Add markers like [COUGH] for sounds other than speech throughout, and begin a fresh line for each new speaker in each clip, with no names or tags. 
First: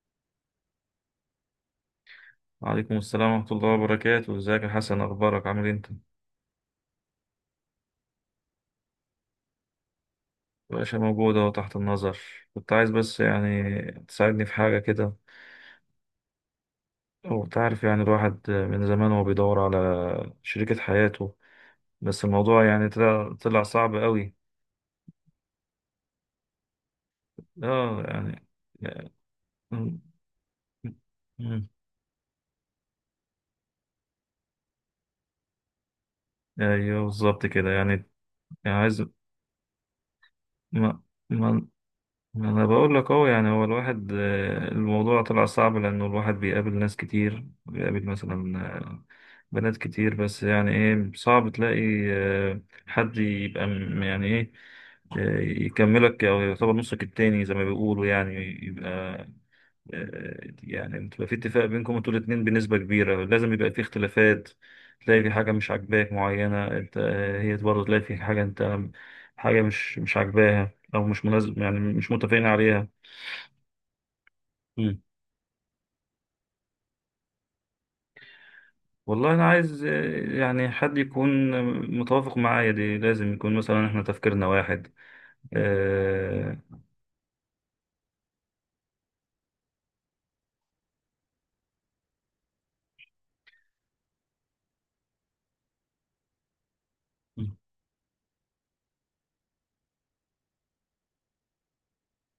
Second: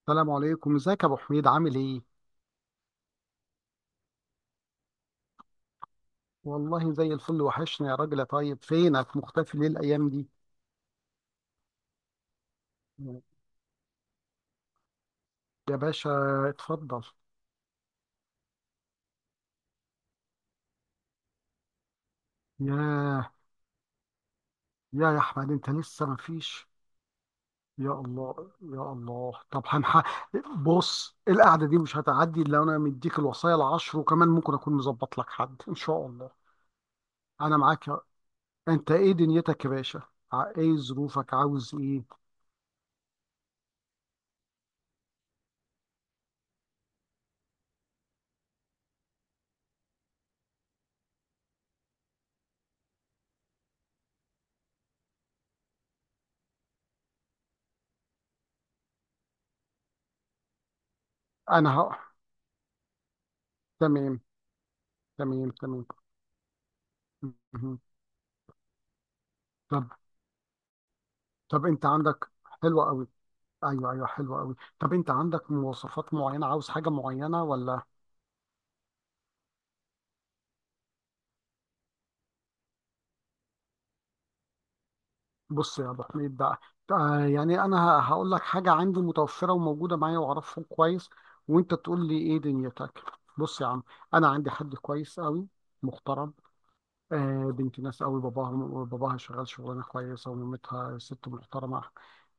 السلام عليكم، ازيك يا ابو حميد؟ عامل ايه؟
وعليكم السلام ورحمة الله وبركاته، ازيك يا حسن؟ اخبارك، عامل إيه انت؟
والله زي الفل. وحشنا يا راجل يا طيب، فينك مختفي ليه الايام دي؟
باشا موجود اهو تحت النظر. كنت عايز بس يعني تساعدني في حاجة كده.
يا باشا اتفضل.
هو أنت عارف يعني الواحد من زمان هو بيدور على شريكة حياته، بس الموضوع يعني
ياه،
طلع صعب قوي.
يا احمد، انت لسه ما فيش؟ يا
اه يعني،
الله يا
يعني،
الله، طب
م-
هنح... بص، القعده
م-
دي مش هتعدي الا انا مديك الوصايا العشر، وكمان ممكن اكون مظبط لك حد ان شاء الله.
ايوه بالظبط
انا
كده
معاك
يعني.
يا...
يعني
انت
عايز.
ايه دنيتك يا باشا؟ ايه
ما
ظروفك؟
ما
عاوز ايه؟
انا بقول لك اهو، يعني هو الواحد، الموضوع طلع صعب لانه الواحد بيقابل ناس كتير، بيقابل مثلا بنات كتير، بس يعني ايه صعب تلاقي آه، حد يبقى، يعني ايه، يكملك او يعتبر نصك التاني زي ما بيقولوا يعني، يبقى يعني بتبقى في اتفاق
انا
بينكم انتوا
ه...
الاتنين، بنسبة كبيرة لازم يبقى في
تمام
اختلافات، تلاقي في
تمام
حاجة مش
تمام.
عاجباك معينة انت، هي
مهم.
برضه تلاقي في حاجة انت، حاجة
طب،
مش عاجباها او مش مناسب،
طب
يعني
انت
مش
عندك،
متفقين
حلوة
عليها.
قوي. ايوه ايوه، حلوة قوي. طب
مم.
انت عندك مواصفات معينة؟ عاوز حاجة معينة ولا؟
والله انا عايز يعني حد يكون متوافق معايا، دي لازم يكون مثلا احنا تفكيرنا واحد
بص يا ابو حميد
آه،
بقى، آه يعني انا هقول لك حاجة عندي متوفرة وموجودة معايا واعرفها كويس، وانت تقول لي ايه دنيتك. بص يا عم، انا عندي حد كويس قوي، محترم، آه،
مم.
بنت ناس قوي. باباها شغال شغلانه كويسه، ومامتها ست محترمه.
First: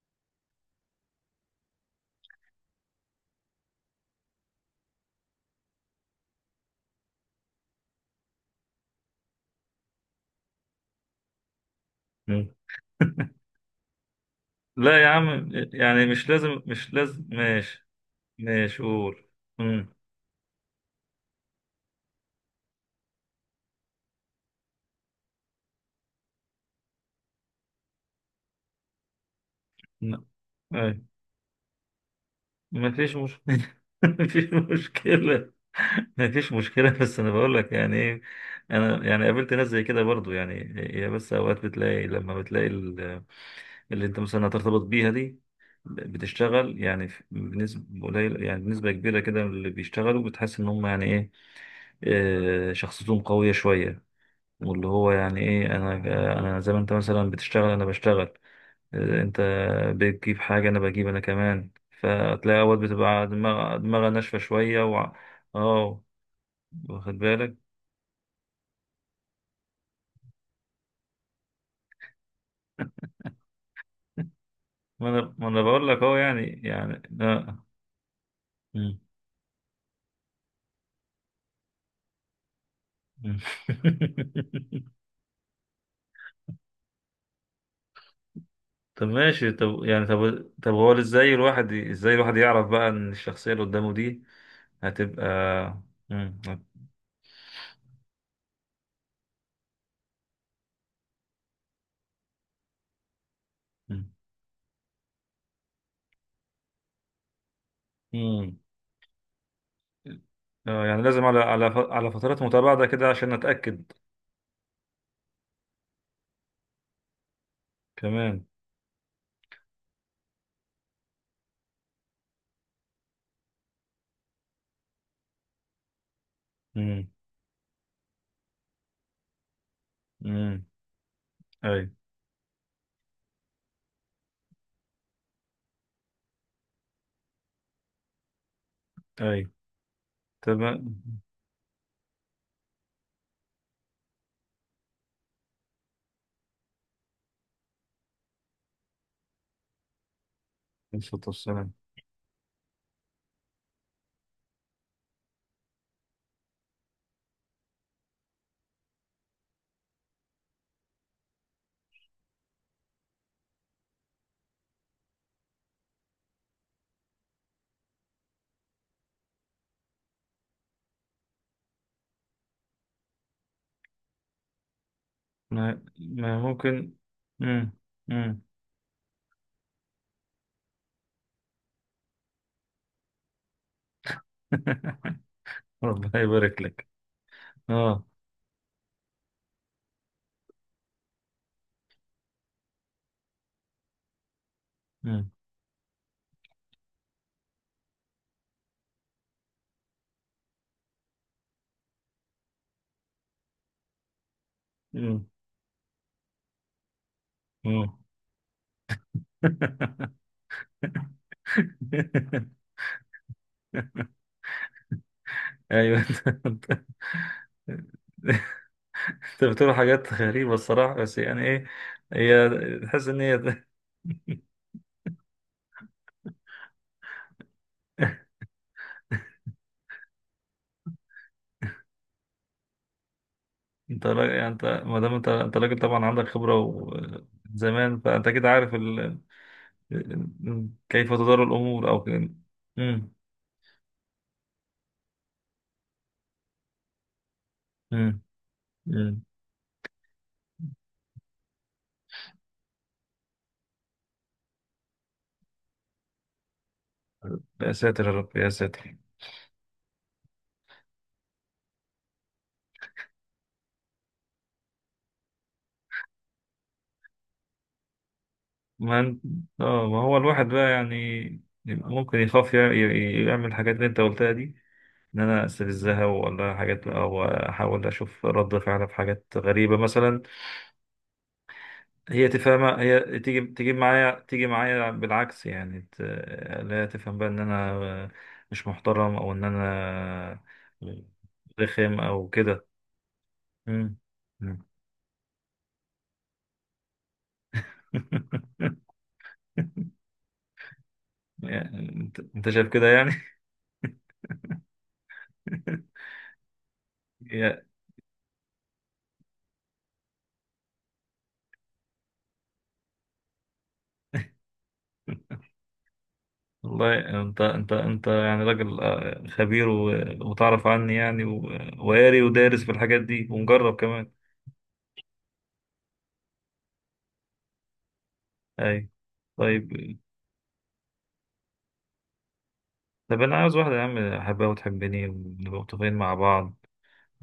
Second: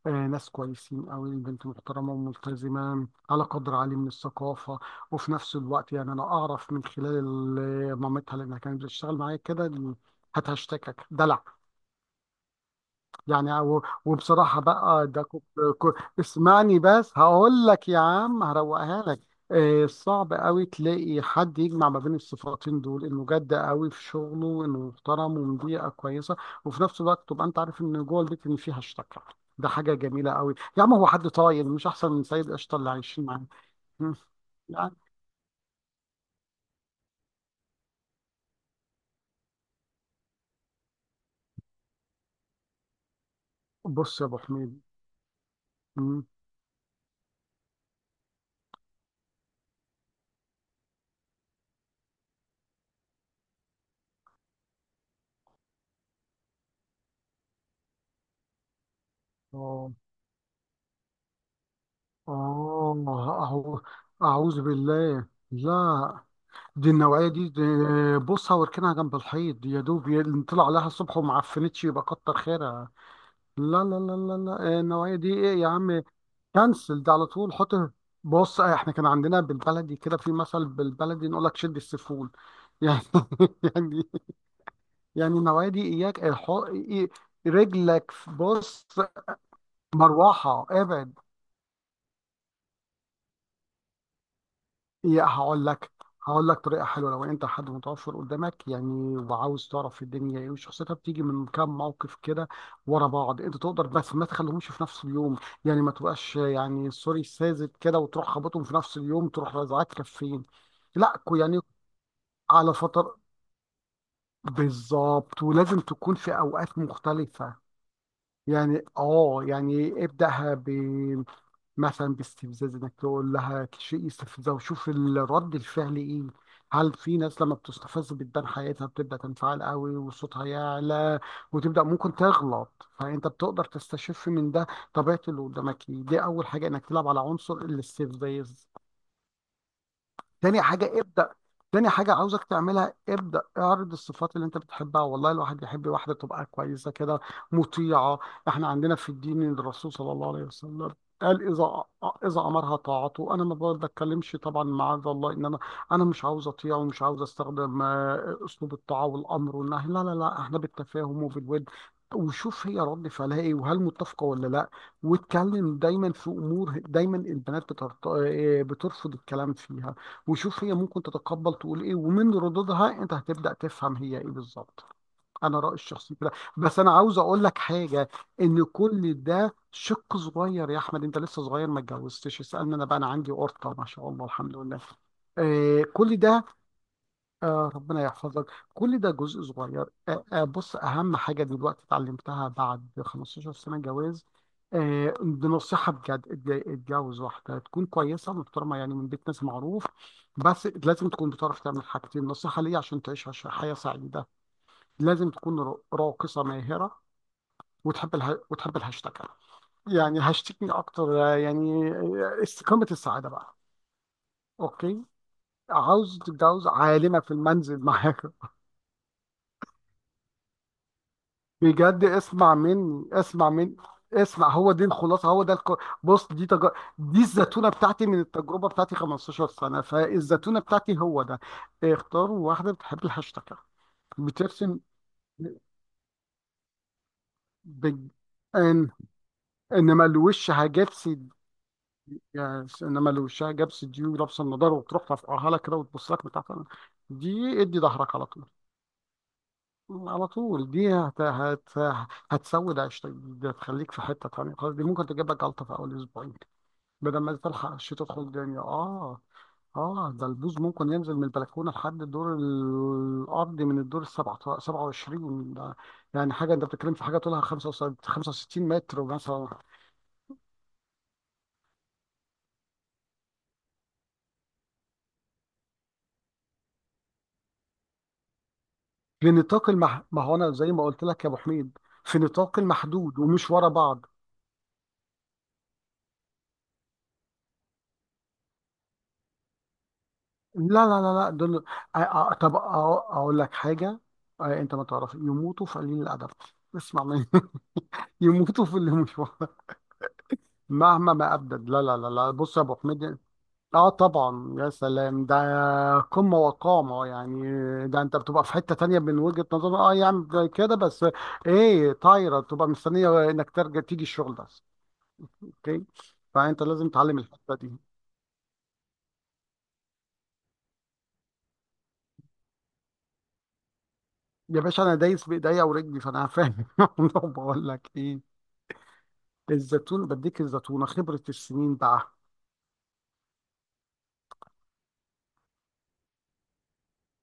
آه، ناس كويسين قوي. البنت محترمه وملتزمه على قدر عالي من الثقافه، وفي نفس الوقت يعني انا اعرف من خلال مامتها لانها كانت بتشتغل معايا كده. هات هشتكك دلع.
مم.
يعني وبصراحة
لا يا
بقى، ده كنت
عم، يعني مش لازم
اسمعني
مش
بس،
لازم،
هقول
ماشي.
لك يا عم
ماشي،
هروقها لك.
قول.
آه،
مم.
صعب قوي تلاقي حد يجمع ما بين الصفاتين دول، انه جد قوي في شغله وانه محترم ومن بيئة كويسة، وفي نفس الوقت تبقى انت عارف ان جوه البيت ان فيها اشتكى. ده حاجة جميلة قوي يا عم،
لا.
هو حد طايل؟ مش احسن من سيد قشطة اللي
ما فيش
عايشين معاه.
مشكلة [LAUGHS]
مم.
ما فيش
يعني
مشكلة. ما فيش مشكلة [LAUGHS] بس أنا بقول لك يعني إيه، أنا يعني قابلت ناس زي كده برضو يعني، هي بس أوقات بتلاقي، لما بتلاقي اللي أنت
بص يا ابو
مثلا هترتبط
حميد.
بيها دي،
مم.
بتشتغل يعني بنسبة قليلة، يعني بنسبة كبيرة كده، من اللي بيشتغلوا بتحس إن هم يعني إيه، شخصيتهم قوية شوية. واللي هو يعني إيه، أنا زي ما أنت مثلا بتشتغل أنا بشتغل، انت
اه
بتجيب حاجة انا بجيب، انا كمان. فتلاقي اوقات
اه،
بتبقى
اهو،
دماغها ناشفة
اعوذ
شوية و...
بالله لا.
اه،
دي
واخد
النوعية دي،
بالك.
دي بصها واركنها جنب الحيط. يا دوب طلع لها الصبح وما عفنتش يبقى كتر خيرها. لا لا لا لا لا، آه،
ما
النوعية دي
انا ما
ايه
انا
يا
بقول لك
عم؟
اهو، يعني
كنسل ده على طول.
لا.
حط بص، آه، احنا
مم.
كان عندنا بالبلدي كده في مثل، بالبلدي نقول لك شد السفول يعني
مم.
[LAUGHS] يعني، يعني النوعية دي اياك الحق رجلك بص.
[LAUGHS] طب ماشي، طب يعني طب
مروحة،
طب هو
ابعد.
ازاي الواحد، ازاي الواحد يعرف بقى ان الشخصية اللي قدامه دي
يا،
هتبقى.
هقول لك.
مم.
هقول لك طريقه حلوه، لو انت حد متوفر قدامك يعني وعاوز تعرف الدنيا ايه وشخصيتها، بتيجي من كام موقف كده ورا بعض انت تقدر،
مم.
بس ما تخليهمش في نفس اليوم. يعني ما تبقاش يعني سوري ساذج كده وتروح
مم.
خبطهم في نفس اليوم، تروح رازعاك كفين.
اه يعني
لا
لازم،
كو-
على
يعني
على ف- على فترات
على
متباعدة كده
فتر،
عشان اتأكد
بالظبط، ولازم تكون في اوقات مختلفه.
كمان.
يعني اه يعني ابدأها مثلا باستفزاز، انك تقول لها شيء يستفزها وشوف الرد الفعل ايه. هل
امم
في ناس لما بتستفز بتبان حياتها، بتبدا تنفعل قوي وصوتها
امم
يعلى وتبدا
اي
ممكن تغلط، فانت بتقدر تستشف من ده طبيعه اللي قدامك ايه. دي اول حاجه، انك تلعب على عنصر الاستفزاز.
اي،
تاني
تمام.
حاجة ابدأ، تاني حاجة عاوزك تعملها، ابدأ اعرض الصفات اللي انت بتحبها. والله الواحد يحب واحدة تبقى كويسة كده، مطيعة. احنا عندنا في الدين، إن الرسول صلى الله عليه وسلم
عليه الصلاة
قال:
والسلام.
إذا أمرها طاعته. أنا ما بتكلمش طبعا، معاذ الله، إن أنا، أنا مش عاوز أطيع ومش عاوز أستخدم أسلوب الطاعة والأمر والنهي. لا لا لا، إحنا بالتفاهم وبالود، وشوف هي رد فعلها إيه وهل متفقة ولا لا. واتكلم دايما في أمور دايما البنات بترت... بترفض الكلام فيها، وشوف هي ممكن تتقبل تقول ايه، ومن ردودها انت هتبدأ تفهم هي ايه بالظبط. انا رأيي
ما,
الشخصي كده.
ما
بس انا
ممكن.
عاوز اقول لك
مم.
حاجة،
مم.
ان كل ده شق صغير. يا احمد، انت لسه صغير ما اتجوزتش، اسألني انا بقى. انا عندي قرطة ما شاء الله الحمد لله،
[LAUGHS]
آه كل
ربنا
ده.
يبارك لك.
آه ربنا
اه.
يحفظك. كل ده جزء صغير. آه آه، بص، أهم حاجة دلوقتي اتعلمتها بعد 15 سنة جواز، آه،
مم.
دي نصيحة بجد: اتجوز واحدة تكون كويسة محترمة يعني من بيت ناس معروف، بس لازم تكون بتعرف تعمل حاجتين، نصيحة ليا، عشان تعيش حياة سعيدة.
مم.
لازم تكون راقصة ماهرة،
مم.
وتحب الها... وتحب الهاشتاج، يعني هاشتكني أكتر،
[LAUGHS]
يعني، استقامة السعادة بقى. أوكي،
ايوه
عاوز تتجوز
[LAUGHS] انت
عالمة في المنزل
انت
معاك.
أنت بتقول حاجات غريبة الصراحة، بس يعني ايه،
بجد
هي
اسمع مني،
تحس ان هي
اسمع مني.
[LAUGHS]
اسمع، هو دي الخلاصه، هو ده الك... بص دي تج... دي الزتونه بتاعتي من التجربه بتاعتي 15 سنه، فالزتونه بتاعتي هو ده: اختاروا واحده بتحب الهاشتاج،
انت راجل، يعني انت
بترسم،
ما دام انت راجل، طبعا عندك خبرة وزمان،
بج...
فانت كده عارف
ان،
ال...
انما الوشها
ال- كيف
جبسي.
تدار الامور او كده.
يعني انما
مم.
الوشها جبسي دي، ولابسه النضاره وتروح ترفعها لك كده وتبص لك بتاعت، دي ادي ظهرك على طول.
مم.
على طول دي هت... هت... هتسود عيشتك، دي هتخليك في حته تانيه خالص، دي ممكن تجيب لك جلطه في اول اسبوعين بدل ما
يا
تلحق
ساتر
الشتاء
يا
تدخل
رب يا
الدنيا.
ساتر.
اه، اه، ده البوز ممكن ينزل من البلكونه لحد الدور الارضي من الدور السبعة 27 ده. يعني حاجه، انت بتتكلم في حاجه طولها 65
ما
متر
انت،
مثلا.
اه، ما هو الواحد بقى يعني، يبقى ممكن يخاف يعمل الحاجات اللي انت قلتها دي، ان انا استفزها ولا حاجات، او احاول اشوف رد فعلها في حاجات
لنطاق
غريبه
المح... ما
مثلا.
هو انا زي ما قلت لك يا ابو حميد، في
هي
نطاق
تفهمها، هي
المحدود
تيجي
ومش ورا
تيجي
بعض.
معايا، تيجي معايا بالعكس يعني لا، تفهم بقى ان انا مش محترم او ان انا
لا لا لا لا دول،
رخم
آه
او
آه، طب
كده.
آه اقول لك
مم.
حاجه، آه
مم.
انت ما تعرف، يموتوا في قليل الادب. اسمع مني [LAUGHS] يموتوا في
[LAUGHS]
اللي مش ورا. مهما ما ابدد،
يعني
لا لا لا
انت
لا،
انت
بص يا
شايف
ابو
كده يعني.
حميد، اه طبعا، يا سلام، ده قمة وقامة
[LAUGHS]
يعني،
يا
ده انت بتبقى في حتة تانية من وجهة نظر. اه يا عم، ده كده بس ايه؟ طايرة تبقى مستنية انك ترجع تيجي الشغل بس. اوكي، فانت لازم تعلم
والله، انت
الحتة دي.
انت انت يعني راجل، خبير، وتعرف عني يعني، وقاري ودارس في الحاجات دي ومجرب كمان.
يا باشا انا دايس بايديا ورجلي فانا فاهم [LAUGHS] بقول لك ايه،
اي. طيب
الزيتون بديك الزيتونة، خبرة السنين بقى.
طب انا عاوز واحده يا عم، احبها وتحبني ونبقى متفقين مع بعض.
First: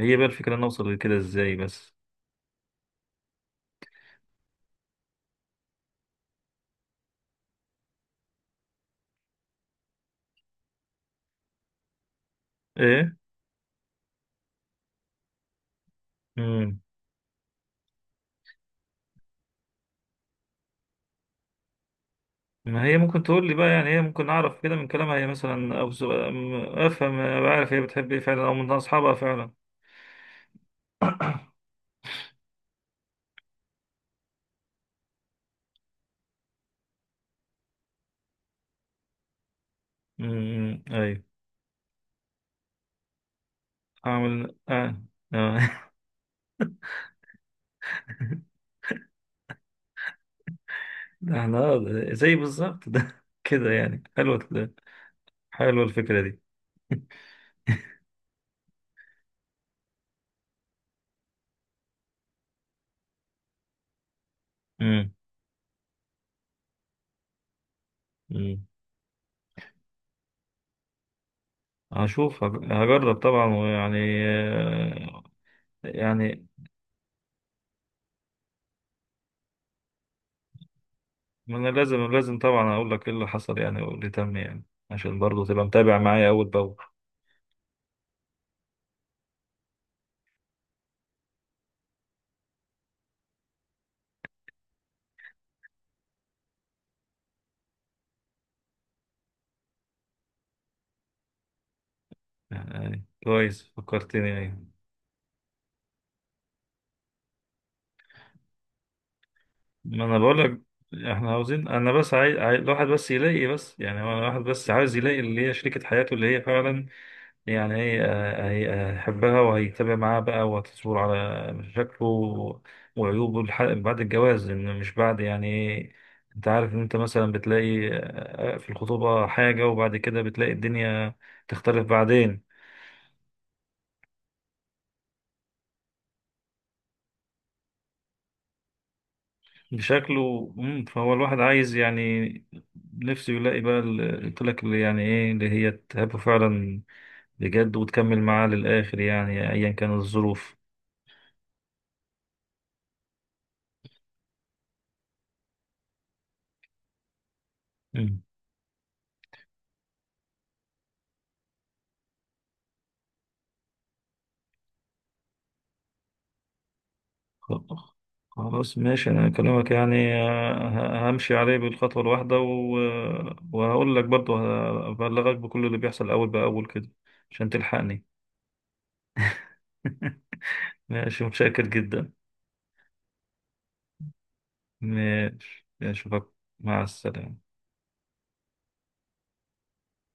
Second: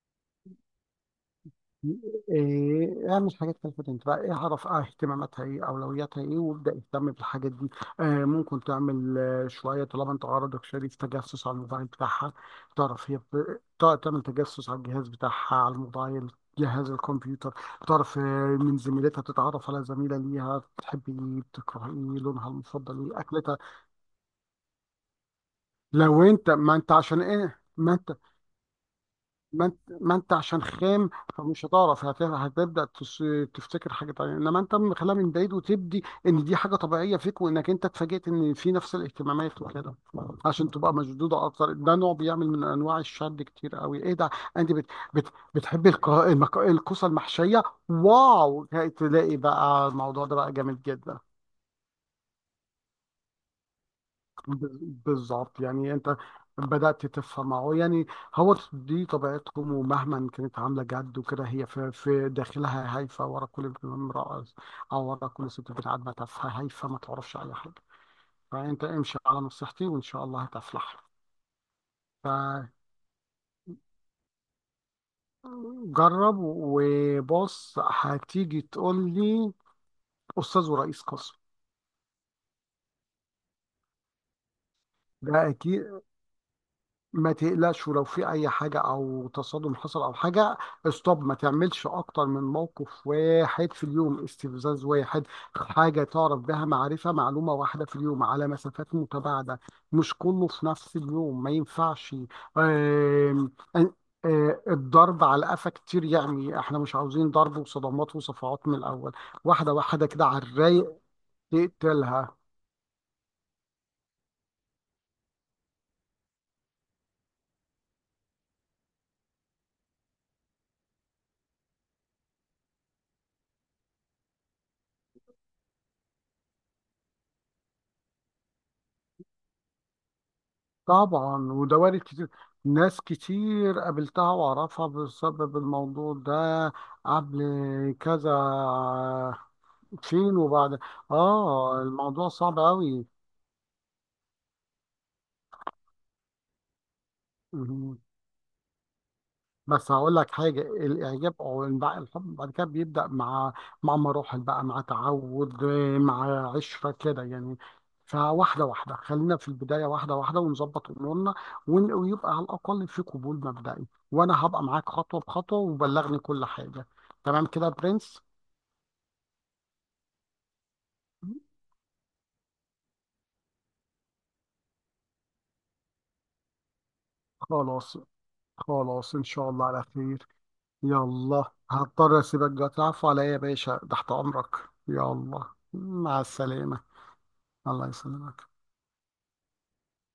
هي بقى الفكره نوصل لكده ازاي بس؟
إيه، اعمل حاجات تلفت انتباه. إيه، اعرف اهتماماتها ايه، اولوياتها ايه، وابدا اهتم بالحاجات دي. آه ممكن تعمل آه شويه، طالما انت عرضك شريف، تجسس على الموبايل بتاعها. تعرف
ايه.
هي تعمل تجسس على الجهاز بتاعها، على الموبايل،
امم.
جهاز الكمبيوتر. تعرف من زميلتها، تتعرف على زميلة ليها، بتحب ايه، بتكره ايه، لونها
ما هي
المفضل ايه،
ممكن تقول لي
اكلتها.
بقى، يعني هي ممكن اعرف كده من كلامها هي مثلا، او
لو انت، ما انت
افهم،
عشان
أبقى
ايه
عارف هي
ما انت
بتحب ايه فعلا، او من اصحابها فعلا.
ما انت ما انت عشان خام فمش هتعرف هتبدا تفتكر حاجه تانية. انما انت مخليها من بعيد وتبدي ان دي حاجه طبيعيه فيك، وانك انت اتفاجئت ان في نفس الاهتمامات وكده،
امم.
عشان تبقى
ايوه.
مشدوده اكتر. ده نوع بيعمل من انواع الشد كتير قوي. ايه ده،
اعمل
انت بت
اه,
بت
آه.
بتحبي الكوسه المحشيه؟
[LAUGHS]
واو. تلاقي بقى الموضوع ده بقى جامد جدا.
ده احنا، زي بالظبط ده [LAUGHS] كده، يعني حلوة.
بز- بالظبط،
حلوة
يعني انت
الفكرة دي.
بدأت تفهم اهو يعني. هو دي طبيعتهم، ومهما كانت عاملة جد وكده، هي في، في داخلها هايفة. ورا كل امرأة او
امم.
ورا كل ست بنت، عادمة تافهة هايفة ما تعرفش اي حاجة.
امم.
فانت امشي على نصيحتي وان شاء الله هتفلح.
هشوف، هجرب طبعا ويعني، آه،
فجرب
يعني،
وبص هتيجي تقول لي: استاذ ورئيس قسم.
ما انا لازم لازم طبعا اقول لك ايه اللي حصل يعني، واللي تم يعني، عشان برضه
ده
تبقى متابع
اكيد.
معايا اول باول
ما تقلقش، ولو في اي حاجه او تصادم حصل او حاجه، استوب. ما تعملش اكتر من موقف واحد في اليوم، استفزاز واحد، حاجه تعرف بها معرفه، معلومه واحده في اليوم، على مسافات متباعده، مش كله في نفس اليوم ما ينفعش.
يعني.
آم،
كويس
آم،
فكرتني يعني.
الضرب على قفا كتير، يعني احنا مش عاوزين ضرب وصدمات وصفعات من الاول. واحده
ما
واحده
انا
كده
بقول
على
لك
الرايق
احنا عاوزين، انا بس عايز
تقتلها.
الواحد بس يلاقي، بس يعني هو الواحد بس عايز يلاقي اللي هي شريكة حياته، اللي هي فعلا يعني هي، هيحبها وهيتابع معاها بقى، وهتصبر على مشاكله وعيوبه، بعد الجواز، إن مش بعد، يعني إيه، انت عارف ان انت مثلا بتلاقي في الخطوبة حاجة، وبعد كده بتلاقي الدنيا
طبعا،
تختلف
ودواري كتير،
بعدين
ناس كتير قابلتها وأعرفها بسبب الموضوع ده، قبل، كذا، فين،
بشكله
وبعد،
مم، فهو الواحد عايز،
آه الموضوع
يعني
صعب أوي.
نفسه يلاقي بقى، قلت لك اللي يعني ايه، اللي هي تحبه فعلا بجد، وتكمل معاه للآخر، يعني ايا
بس
كانت
هقول لك
الظروف.
حاجة، الإعجاب أو الحب بعد كده بيبدأ مع، مع مراحل بقى، مع تعود، مع عشرة كده يعني. فواحدة واحدة خلينا في البداية، واحدة واحدة ونظبط أمورنا ويبقى على الأقل في قبول مبدئي، وأنا هبقى معاك خطوة بخطوة. وبلغني كل حاجة، تمام كده يا
خ-
برنس؟
خلاص ماشي، انا اكلمك يعني، همشي عليه بالخطوة الواحدة و... وهقول لك برضه، هبلغك بكل اللي بيحصل اول باول كده عشان
خلاص،
تلحقني.
خلاص إن شاء الله على خير.
[LAUGHS] ماشي،
يلا
متشكر جدا.
هضطر أسيبك دلوقتي، عفو عليا يا باشا، تحت أمرك. يلا،
ماشي،
مع
اشوفك.
السلامة.
مع السلامة.
الله يسلمك.